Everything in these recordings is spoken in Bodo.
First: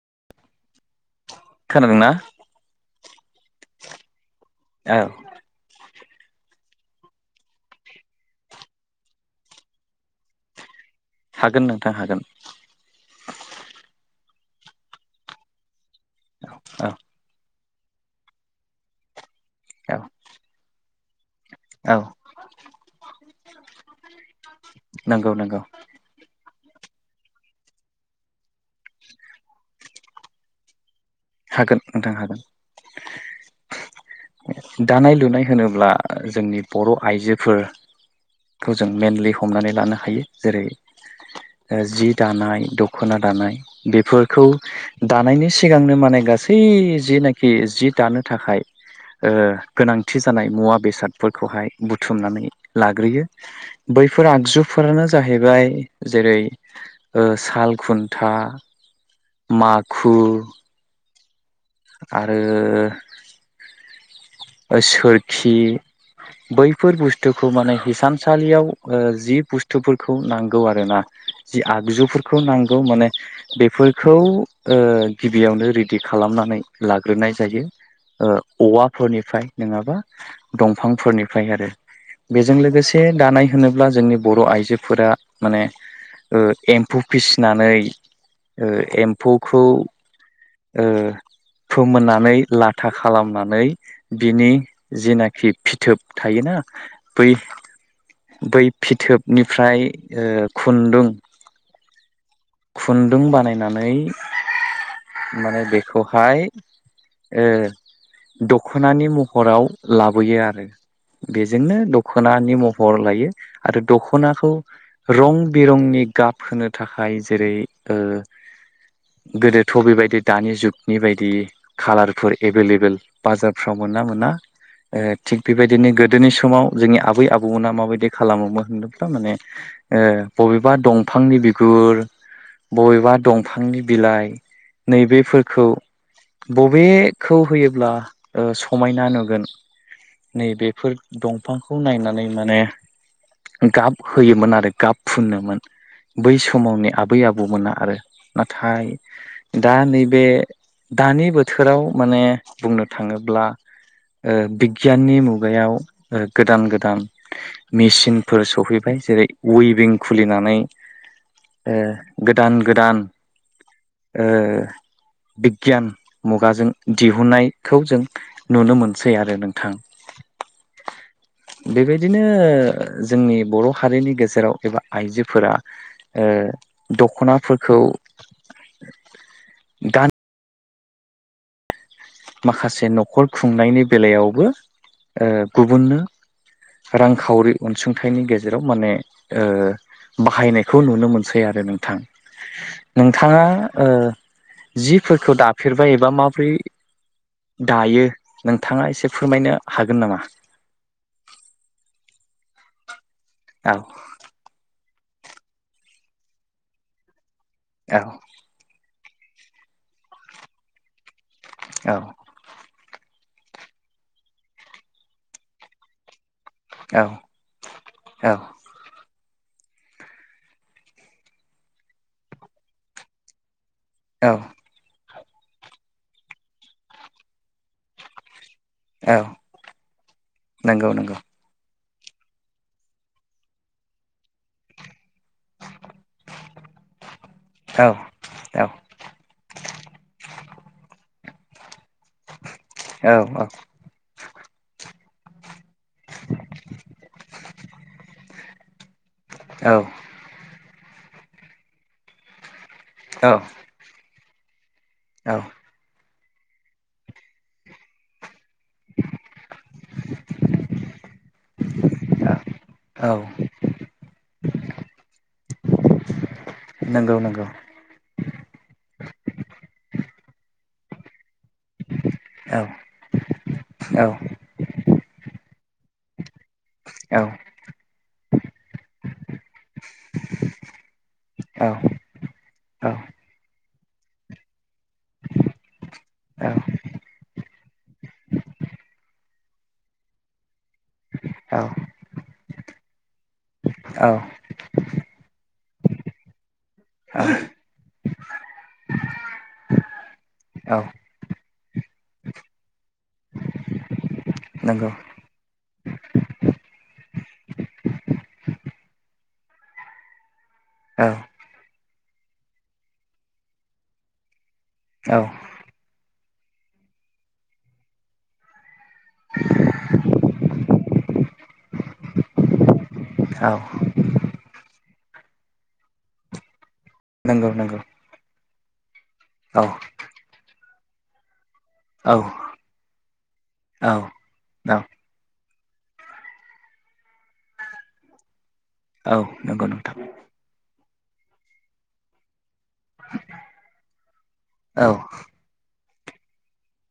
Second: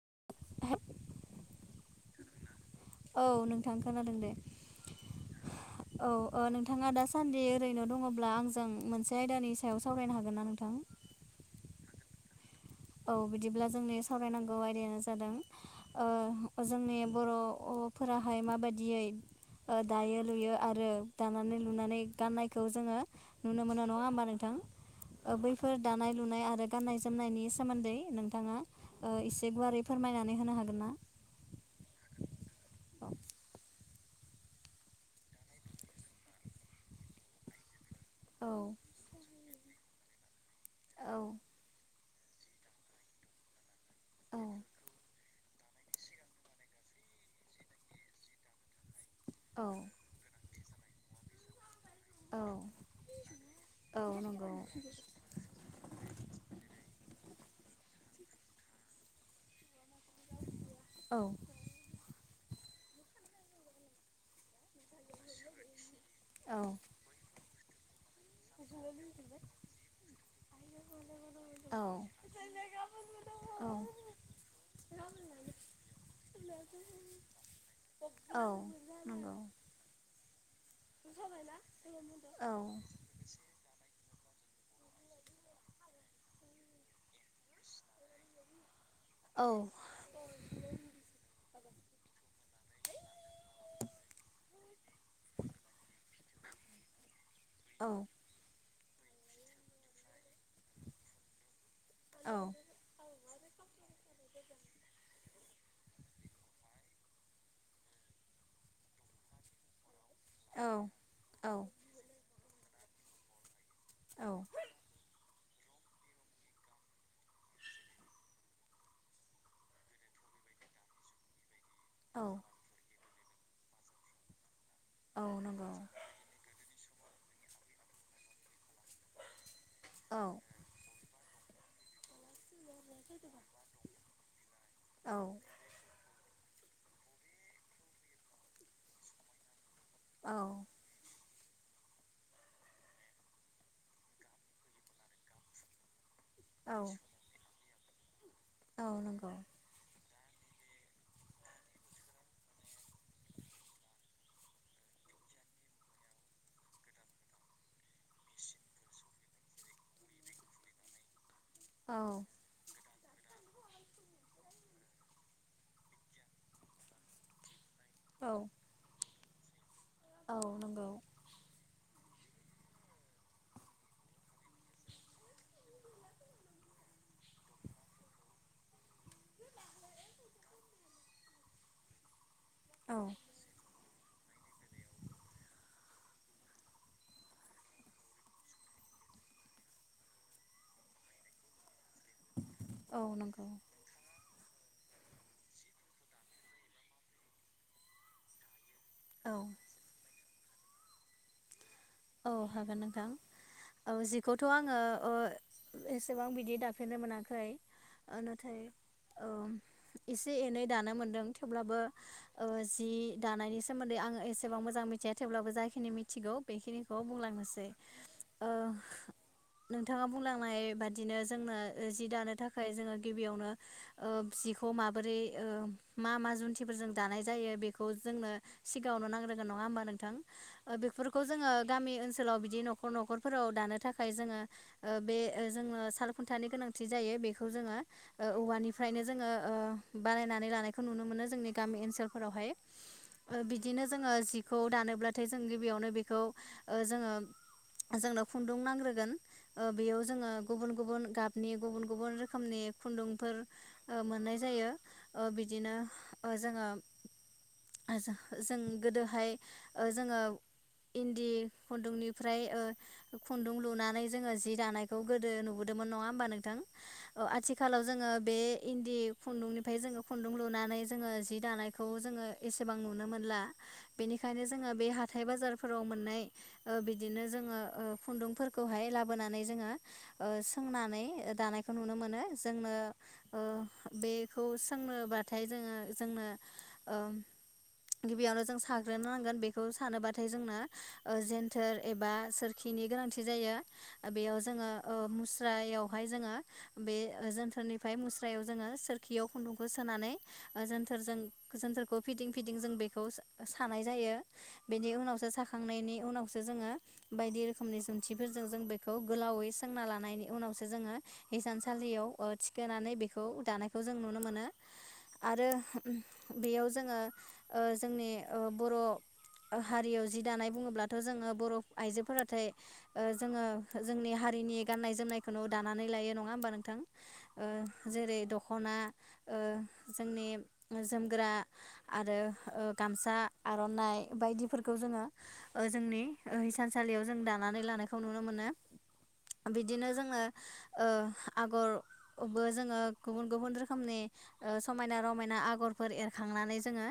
[unintelligible] खोनादोंना? औ नोंथां खोनादों दे। औ औ ओ नोंथाङा दा सान्दि ओरैनो दङब्ला आंजों मोनसे आयदानि सायाव सावरायनो हागोन ना नोंथां? हागोन नोंथां हागोन औ बिदिब्ला जोंनि सावरायनांगौ आयदायानो जादों ओ औ जोंनि बर' फोराहाय माबायदियै औ दायो लुयो आरो दानानै लुनानै औ गाननायखौ जोङो नुनो मोनो नङा होमबा नोंथां। नंगौ ओ नंगौ बैफोर दानाय लुनाय आरो गाननाय जोमनायनि सोमोन्दै नोंथाङा ओ एसे गुवारै फोरमायनानै होनो हागोन ना? हागोन नोंथां हागोन औ दानाय लुनाय होनोब्ला जोंनि बर' आरइजोफोर औ खौ जों मेनलि हमनानै लानो हायो जेरै ओ जि दानाय दख'ना दानाय औ बेफोरखौ दानायनि सिगांनो माने गासै जिनाखि जि दानो थाखाय ओ औ गोनांथि जानाय मुवा बेसादफोरखौहाय बुथुमनानै औ लाग्रोयो औ बैफोर नंगौ आगजुफोरानो जाहैबाय जेरै ओ साल खुन्था माखु औ आरो सोरखि औ बैफोर बुस्थुखौ माने हिसान थानसालियाव ओ जि बुस्थुफोरखौ नांगौ आरोना जि औ आगजुफोरखौ नांगौ माने नंगौ औ बेफोरखौ ओ गिबियावनो रेडि खालामनानै लाग्रोनाय जायो ओ औ औवाफोरनिफ्राय नोङाबा दंफांफोरनिफ्राय आरो बेजों लोगोसे दानाय होनोब्ला जोंनि बर' आइजोफोरा माने ओ एम्फौ फिसिनानै ओ औ एम्फौखौ फोमोननानै लाथा खालामनानै बिनि जेनाखि फिथोब थायोना बै औ बै फिथोबनिफ्राय ओ खुन्दुं औ खुनदुं बानायनानै माने बेखौहाय दख'नानि महराव लाबोयो आरो औ बेजोंनो दख'नानि महर लायो, - आरो दख'नाखौ रं बिरंनि गाब होनो थाखाय जेरै ओ गोदोथ' बेबायदि दानि जुगनि बायदि खालारफोर एभेलेबेल बाजारफ्राव मोना मोना औ थिग नंगौ बेबायदिनो गोदोनि समाव जोंनि आबै आबौमोना माबायदि खालामोमोन होनदोंब्ला माने औ बबेबा दं बिफांनि बिगुर बबेबा दंफांनि बिलाइ औ नैबेफोरखौ बबेखौ होयोब्ला समायनासिन नुगोन औ नै बेफोर दं! ! बिफांखौ नायनानै माने गाब होयोमोन आरो गाब फुनोमोन। बै समावनि आबै आबौमोना आरो औ नाथाय नंगौ दा नै बे दानि बोथोराव माने बुंनो थाङोब्ला बिगियाननि मुगायाव गोदान गोदान मेसिनफोर सहैबाय जेरै उइभं खुलिनानै [inaudible] ओ औ गोदान गोदान ओ बिगियान मुगाजों दिहुननाय खौ जों नुनो मोनसै आरो नोंथां। औ नंगौ बेबायदिनो जोंनि बर' हारिनि गेजेराव एबा आइजोफोरा दख'नाफोरखौ गान माखासे औ न'खर खुंनायनि बेलायावबो गुबुननो रांखावरि अनसुंथाइनि गेजेराव माने ओ बाहायनायखौ नुनो मोनसै आरो नोंथां औ नोंथाङा नंगौ जिफोरखौ दाफेरबाय एबा माबोरै दायो नोंथाङा एसे औ फोरमायनो हागोन नामा? औ हागोन नोंथां औ जिखौथ' आङो एसेबां बिदि दाफेरनो मोनाखै औ नाथाय एसे एनै दानो मोनदों थेवब्लाबो औ जि दानायनि सोमोन्दै आं एसेबां मोजां मिथिया थेवब्लाबो जाखिनि मिथिगौ बे खौ बुंलांनोसै औ नोंथाङा बुंलांनाय बादिनो जोंनो जि दानो थाखाय जोङो गिबियावनो औ जिखौ माबोरै मा मा जुन्थिफोरजों दानाय जायो बेखौ जोंनो सिगाङावनो औ नांग्रोगोन नङा होमबा नोंथां नंगौ नंगौ बेफोरखौ जोङो गामि ओनसोलाव बिदि न'खर न'खरफोराव दानो थाखाय जोङो बे जो सालखुन्थानि गोनांथि जायो बेखौ जोङो औ औ औवानिफ्रायनो जोङो बानायनानै लानायखौ नुनो मोनो। गामि औ बिदिनो जोङो जिखौ दानोब्लाथाय [unintelligible] गिबियावनो बेखौ जोङो जोंनो खुन्दुं नांग्रोगोन औ बेयाव जोङो गुबुन गुबुन गाबनि गुबुन गुबुन रोखोमनि खुन्दुंफोर औ मोननाय जायो औ बिदिनो जोङो जों गोदोहाय जोङो इनदि खुन्दुंनिफ्राय औ खुन्दुं लुनानै जोङो जि दानायखौ गोदो नुबोदोंमोन नङा होमबा नोंथां नंगौ नंगौ आथिखालाव जोङो बे इन्दि खुन्दुंनिफ्राय जोङो खुन्दुं लुनानै जोङो जि दानायखौ जोङो औ एसेबां नुनो मोनला औ बेनिखायनो जोङो बे हा थाय बाजारफोराव मोननाय ओ औ बिदिनो जोङो ओ खुन्दुंफोरखौहाय लाबोना नै जोङो ओ सोंनानै दानायखौ नुनो मोनो जोंनो औ ओ बेखौ सोंनोबाथाय जोङो जोंनो औ ओ गिबियावनो जों साग्रोनो नांगोन बेखौ सानोबाथाय जोंनो ओ जेेनथेर एबा सोर खिनि गोनांथि जायो बेयाव जोङो ओ मुस्रायावहाय जोङो बे जोनथोरनिफ्राय मुस्रायाव जोङो सोरखियाव खुन्दुंखौ सोनानै ओ जोनथोरजों गोजोनफोरखौ फिदिं फिदिं जों बेखौ सानाय जायो नंगौ बिनि उनावसो साखांनायनि उनावसो जोङो बायदि रोखोमनि जन्थिफोरजों जों बेखौ गोलावै सोंना लानायनि उनाव सु जोङो औ हसानसालियाव ओ थिखोनानै बेखौ दानायखौ जों नुनो मोनो औ आरो बेयाव जोङो ओ जोंनि ओ बर' हारियाव जि दानाय बुङोब्लाथ' जोङो बर' आइजोफोराथाय ओ औ जोङो जोंनि हारिनि गाननाय जोमनायखौनो दानानै लायो नङा होमबा नोंथां नंगौ नंगौ ओ जेरै दख'ना ओ औ जोंनि जोमग्रा औ आरो ओ गामसा औ आर'नाइ औ बायदिफोरखौ जोङो ओ जोंनि ओ हिसानसालियाव जों दानानै लानायखौ नुनो मोनो औ नंगौ बिदिनो नोंथां। जोङो ओ आगर बो जोङो गुबुन गुबुन रोखोमनि ओ औ समायना रमायना आगरफोर एरखांनानै जोङो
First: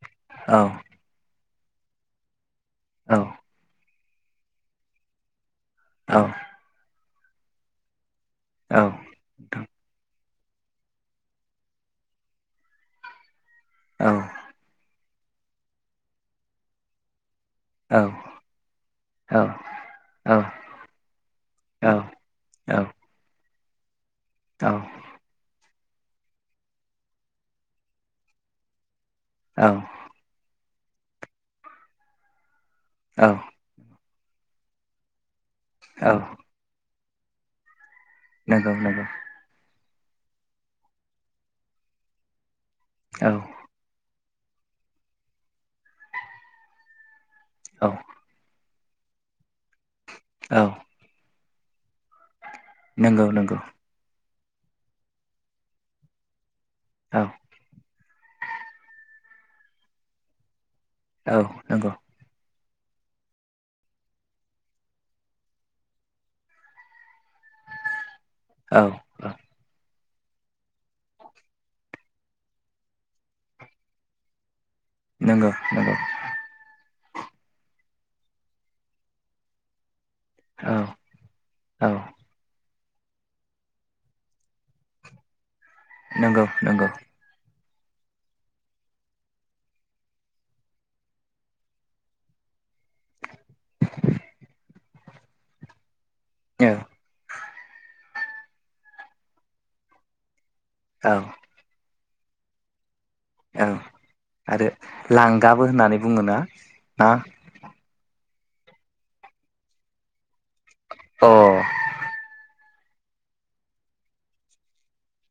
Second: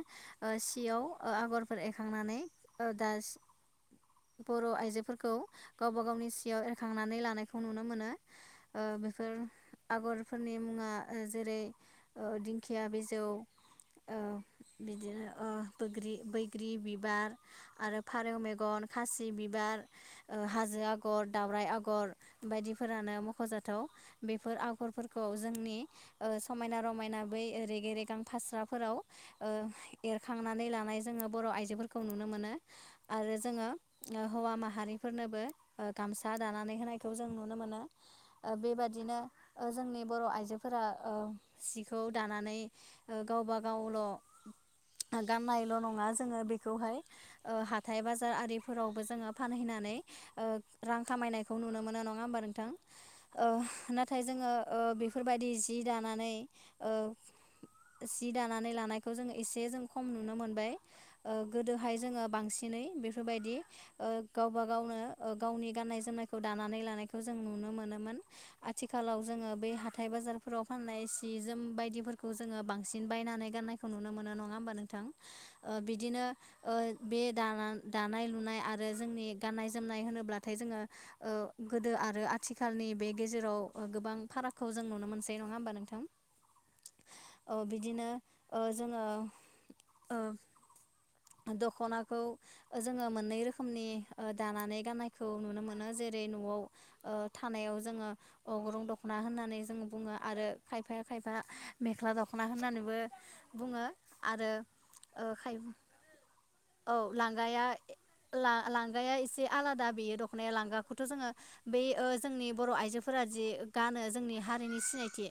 ओ औ सियाव ओ आगरफोर एरखांनानै ओ दा औ बर' आइजोफोरखौ गावबा गावनि सियाव एरखांनानै लानायखौ नुनो मोनो औ ओ बेफोर आगर फोरनि मुङा जेरै ओ दिंखिया बिजौ औ ओ बिदिनो ओ बग्रि बैग्रि बिबार औ आरो फारौ मेगन खासि औ बिबार ओ हाजो आगर दावराइ आगर बायदिफोरानो मख'जाथाव बेफोर आगरफोरखौ जोंनि ओ समायना रमायना बै रेगे रेगां फास्राफोराव ओ एरखांनानै लाना नै जोङो बर' आइजोफोरखौ नुनो मोनो आरो जोङो ओ हौवा माहारिफोरनोबो ओ-गामसा दानानै होनायखौ जों नुनो मोनो ओ- नंगौ नंगौ बेबादिनो ओ- जोंनि बर' आइजोफोरा ओ- सिखौ दानानै ओ-गावबा गावल' गाननायल' नङा जोङो बेखौहाय ओ- औ हाथाय बाजार आरि। फोरावबो जोङो फानहैनानै औ ओ- रां खामायनायखौ नुनो मोनो नङा होमबा? थां नंगौ नंगौ ओ-नाथाय जोङो ओ- बेफोरबायदि जि दानानै। औ सि दानानै लानायखौ जोङो एसे जों खम नुनो मोनबाय औ ओ- नंगौ गोदोहाय जोङो बांसिन। सिनै बेफोरबायदि ओ- गावबा गावनो गावनि गाननाय जोमनायखौ दानानै लानायखौ जों नुनो। नुनो मोनोमोन औ आथिखालाव औ जोङो बे हा थाय बाजारफोराव फाननाय सि जोम बायदिफोरखौ जोङो बांसिन बायनानै गाननायखौ नुनो मोनो नङा होमबा नों थां नंगौ नंगौ ओ-बिद बे दाना- दानाय लुनाय आरो जोंनि गाननाय जोमनाय होनोबा ब्लाथाय औ जोङो ओ- औ गोदो आरो आथि खालनि बे गेजेराव गोबां फारागखौ जों नुनो मोनसै नङा होमबा नों नंगौ नंगौ औ बिदिनो ओ-जोङो ओ- दख'नाखौ ओ-जोङो मोननै रोखोमनि ओ-दानानै गाननायखौ नुनो मोनो जे रै न'आव औ ओ-थानायाव जोङो अग्रुं दख'ना होननानै जोङो बुङो आरो। खायफाया औ खायफा मेख्ला दख'ना होननानैबो। औ आरो ओ खाय लांगाबो होननानै बुङो ना ना? ला-लांगाया एसे आलादा बेयो दख'नाया लांगाखौथ' अ जोङो औ बे ओ-जोंनि। बर' आइजोफोरा जि गानो जोंनि हारिनि सिनाय थि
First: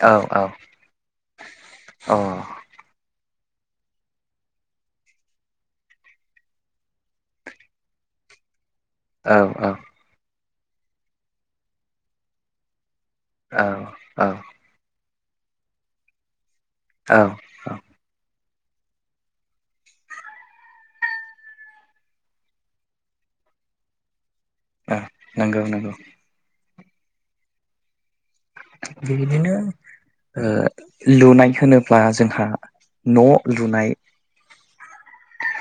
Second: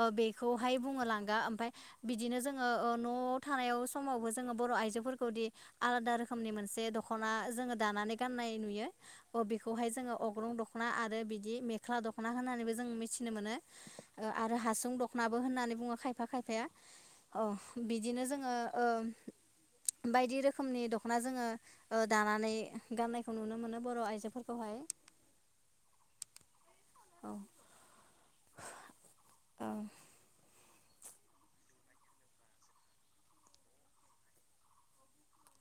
ओ- औ अ बेखौहाय बुङो लांगा ओमफाय औ बिदिनो जोङो ओ- न' थानायाव समावबो जोङो बर' आइजो। फोरखौदि आलादा रोखोमनि मोनसे दख'ना जोङो दानानै गाननाय नुयो। औ अ बेखौहाय जोङो अग्रं दख'ना आरो बिदि मेख्ला दख'ना होननानैबो जों मिथि नो मोनो औ ओ-आरो हासुं दख'नाबो होननानै बुङो खायफा खायफाया। औ बिदिनो जोङो ओ- बायदि रोखोमनि दख'ना जोङो ओ- दानानै गाननायखौ नुनो मोनो बर' आइजोफोरखौ। नंगौ नंगौ औ बिबायदिनो औ ओ- लुनाय होनोब्ला जोंहा न' लुनाय।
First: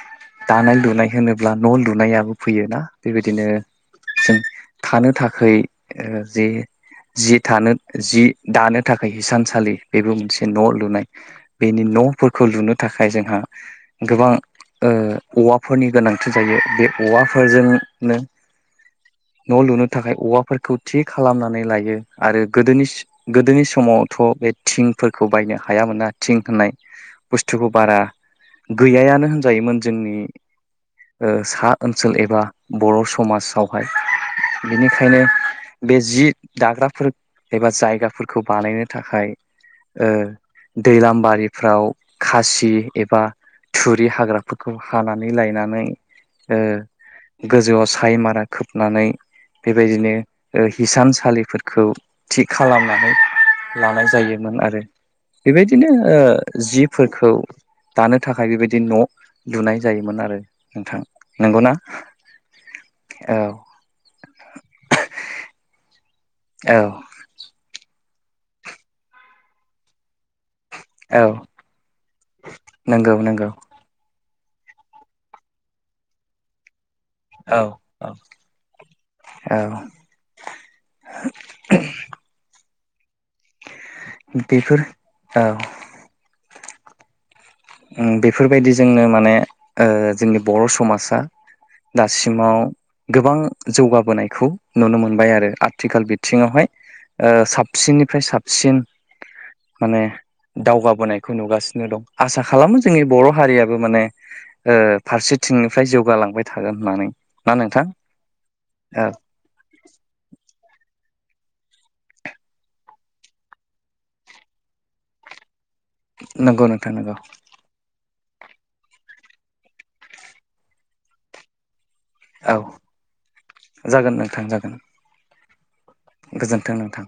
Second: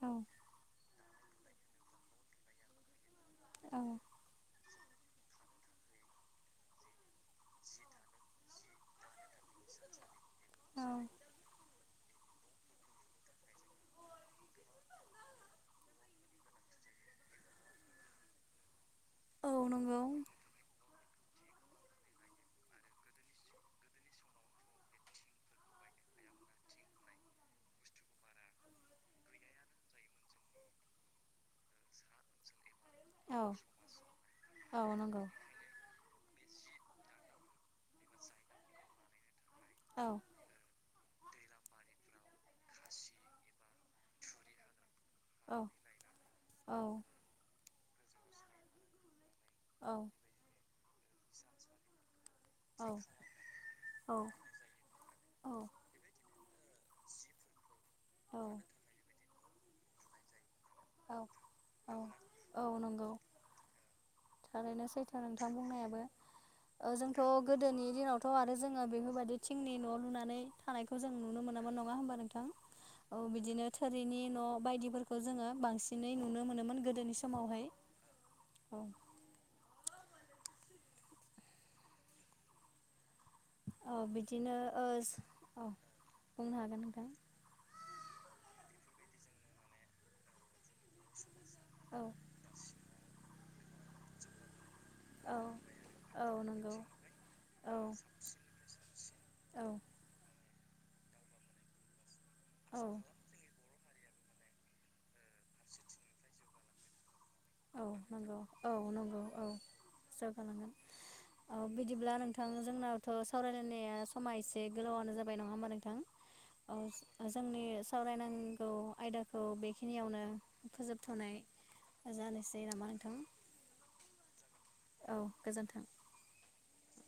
औ दानाय लुनाय होनोब्ला न' लुनायाबो फैयो ना? बेबायदिनो जों थानो थाखै ओ- जे जि थानो जि दानो थाखाय हिसानसालि बेबो मोनसे न' लुनाय। बेनि न'फोरखौ लुनो थाखाय जोंहा गोबां। ओ-औवाफोरनि गोनांथि जायो बे औवाफोरजोंनो। औ न' लुनो नंगौ थाखाय औवाफोरखौ थि खालामनानै लायो आरो। गोदोनि स- गोदोनि समावथ' बे थिंफोरखौ बायनो हायामोना थिं होननाय बुस्थु खौ बारा गैयानो होनजायोमोन जोंनि। ओ-सा ओनसोल एबा बर' औ समाजावहाय औ बिनिखायनो नंगौ बे जि दाग्राफोर। एबा जायगाफोरखौ बानायनो थाखाय औ ओ- [unintelligible] बारिफ्राव खासि एबा थुरि हाग्राफोरखौ। हानानै औ लायनानै औ ओ-गोजौआव साय मारा खोबनानै। औ बेबायदिनो ओ-हिसानसालिफोरखौ। थिग औ खालामनानै लानाय जायोमोन आरो औ बेबायदिनो ओ- जिफोरखौ दानो थाखाय बेबायदि औ न' लुनाय जायोमोन आरो। नोंथां नंगौ ना? औ औ ओनो सैथो नोंथां बुंनायाबो औ ओ-जोंथ' गोदोनि दिनावथ थ' आरो जोङो बेफोरबायदि थिंनि न' लुनानै। थानायखौ जों औ नुनो मोनामोन नङा हबा नोंथां नंगौ औ नंगौ बिदिनो थोरिनि न'। बायदिफोरखौ जोङो बांसिनै नुनो मोनोमोन गोदोनि औ समावहाय औ औ। औ। औ बिदिनो बेफोर ओस औ बुंनो हागोन नोंथां। बेफोरबायदि जोंनो माने जोंनि बर' समाजा। औ दासिमाव गोबां जौगाबोनायखौ। नुनो मोनबाय औ आरो आथिखाल औ बिथिङावहाय नंगौ ओ औ साबसिननिफ्राय साबसिन। औ माने दावगाबोनायखौ नुगासिनो दं आसा खालामो औ जोंनि बर' हारियाबो माने। ओ फारसेथिंनिफ्राय जौगालांबाय थागोन होननानै। ना औ नोंथां नंगौ औ नंगौ औ जौगालांगोन। औ बिदिब्ला नोंथां जोंनावथ' सावरायलायनाया समा एसे गोलावानो जाबाय नङा ओमबा नों थां नंगौ नोंथां ओस नंगौ जोंनि सावरायनाय नांगौ आयदाखौ बेखिनियावनो फोजोबथ'नाय। औ जानोसै नामा नोंथां जागोन नोंथां जागोन। औ गोजोन्थों। गोजोन्थों नोंथां।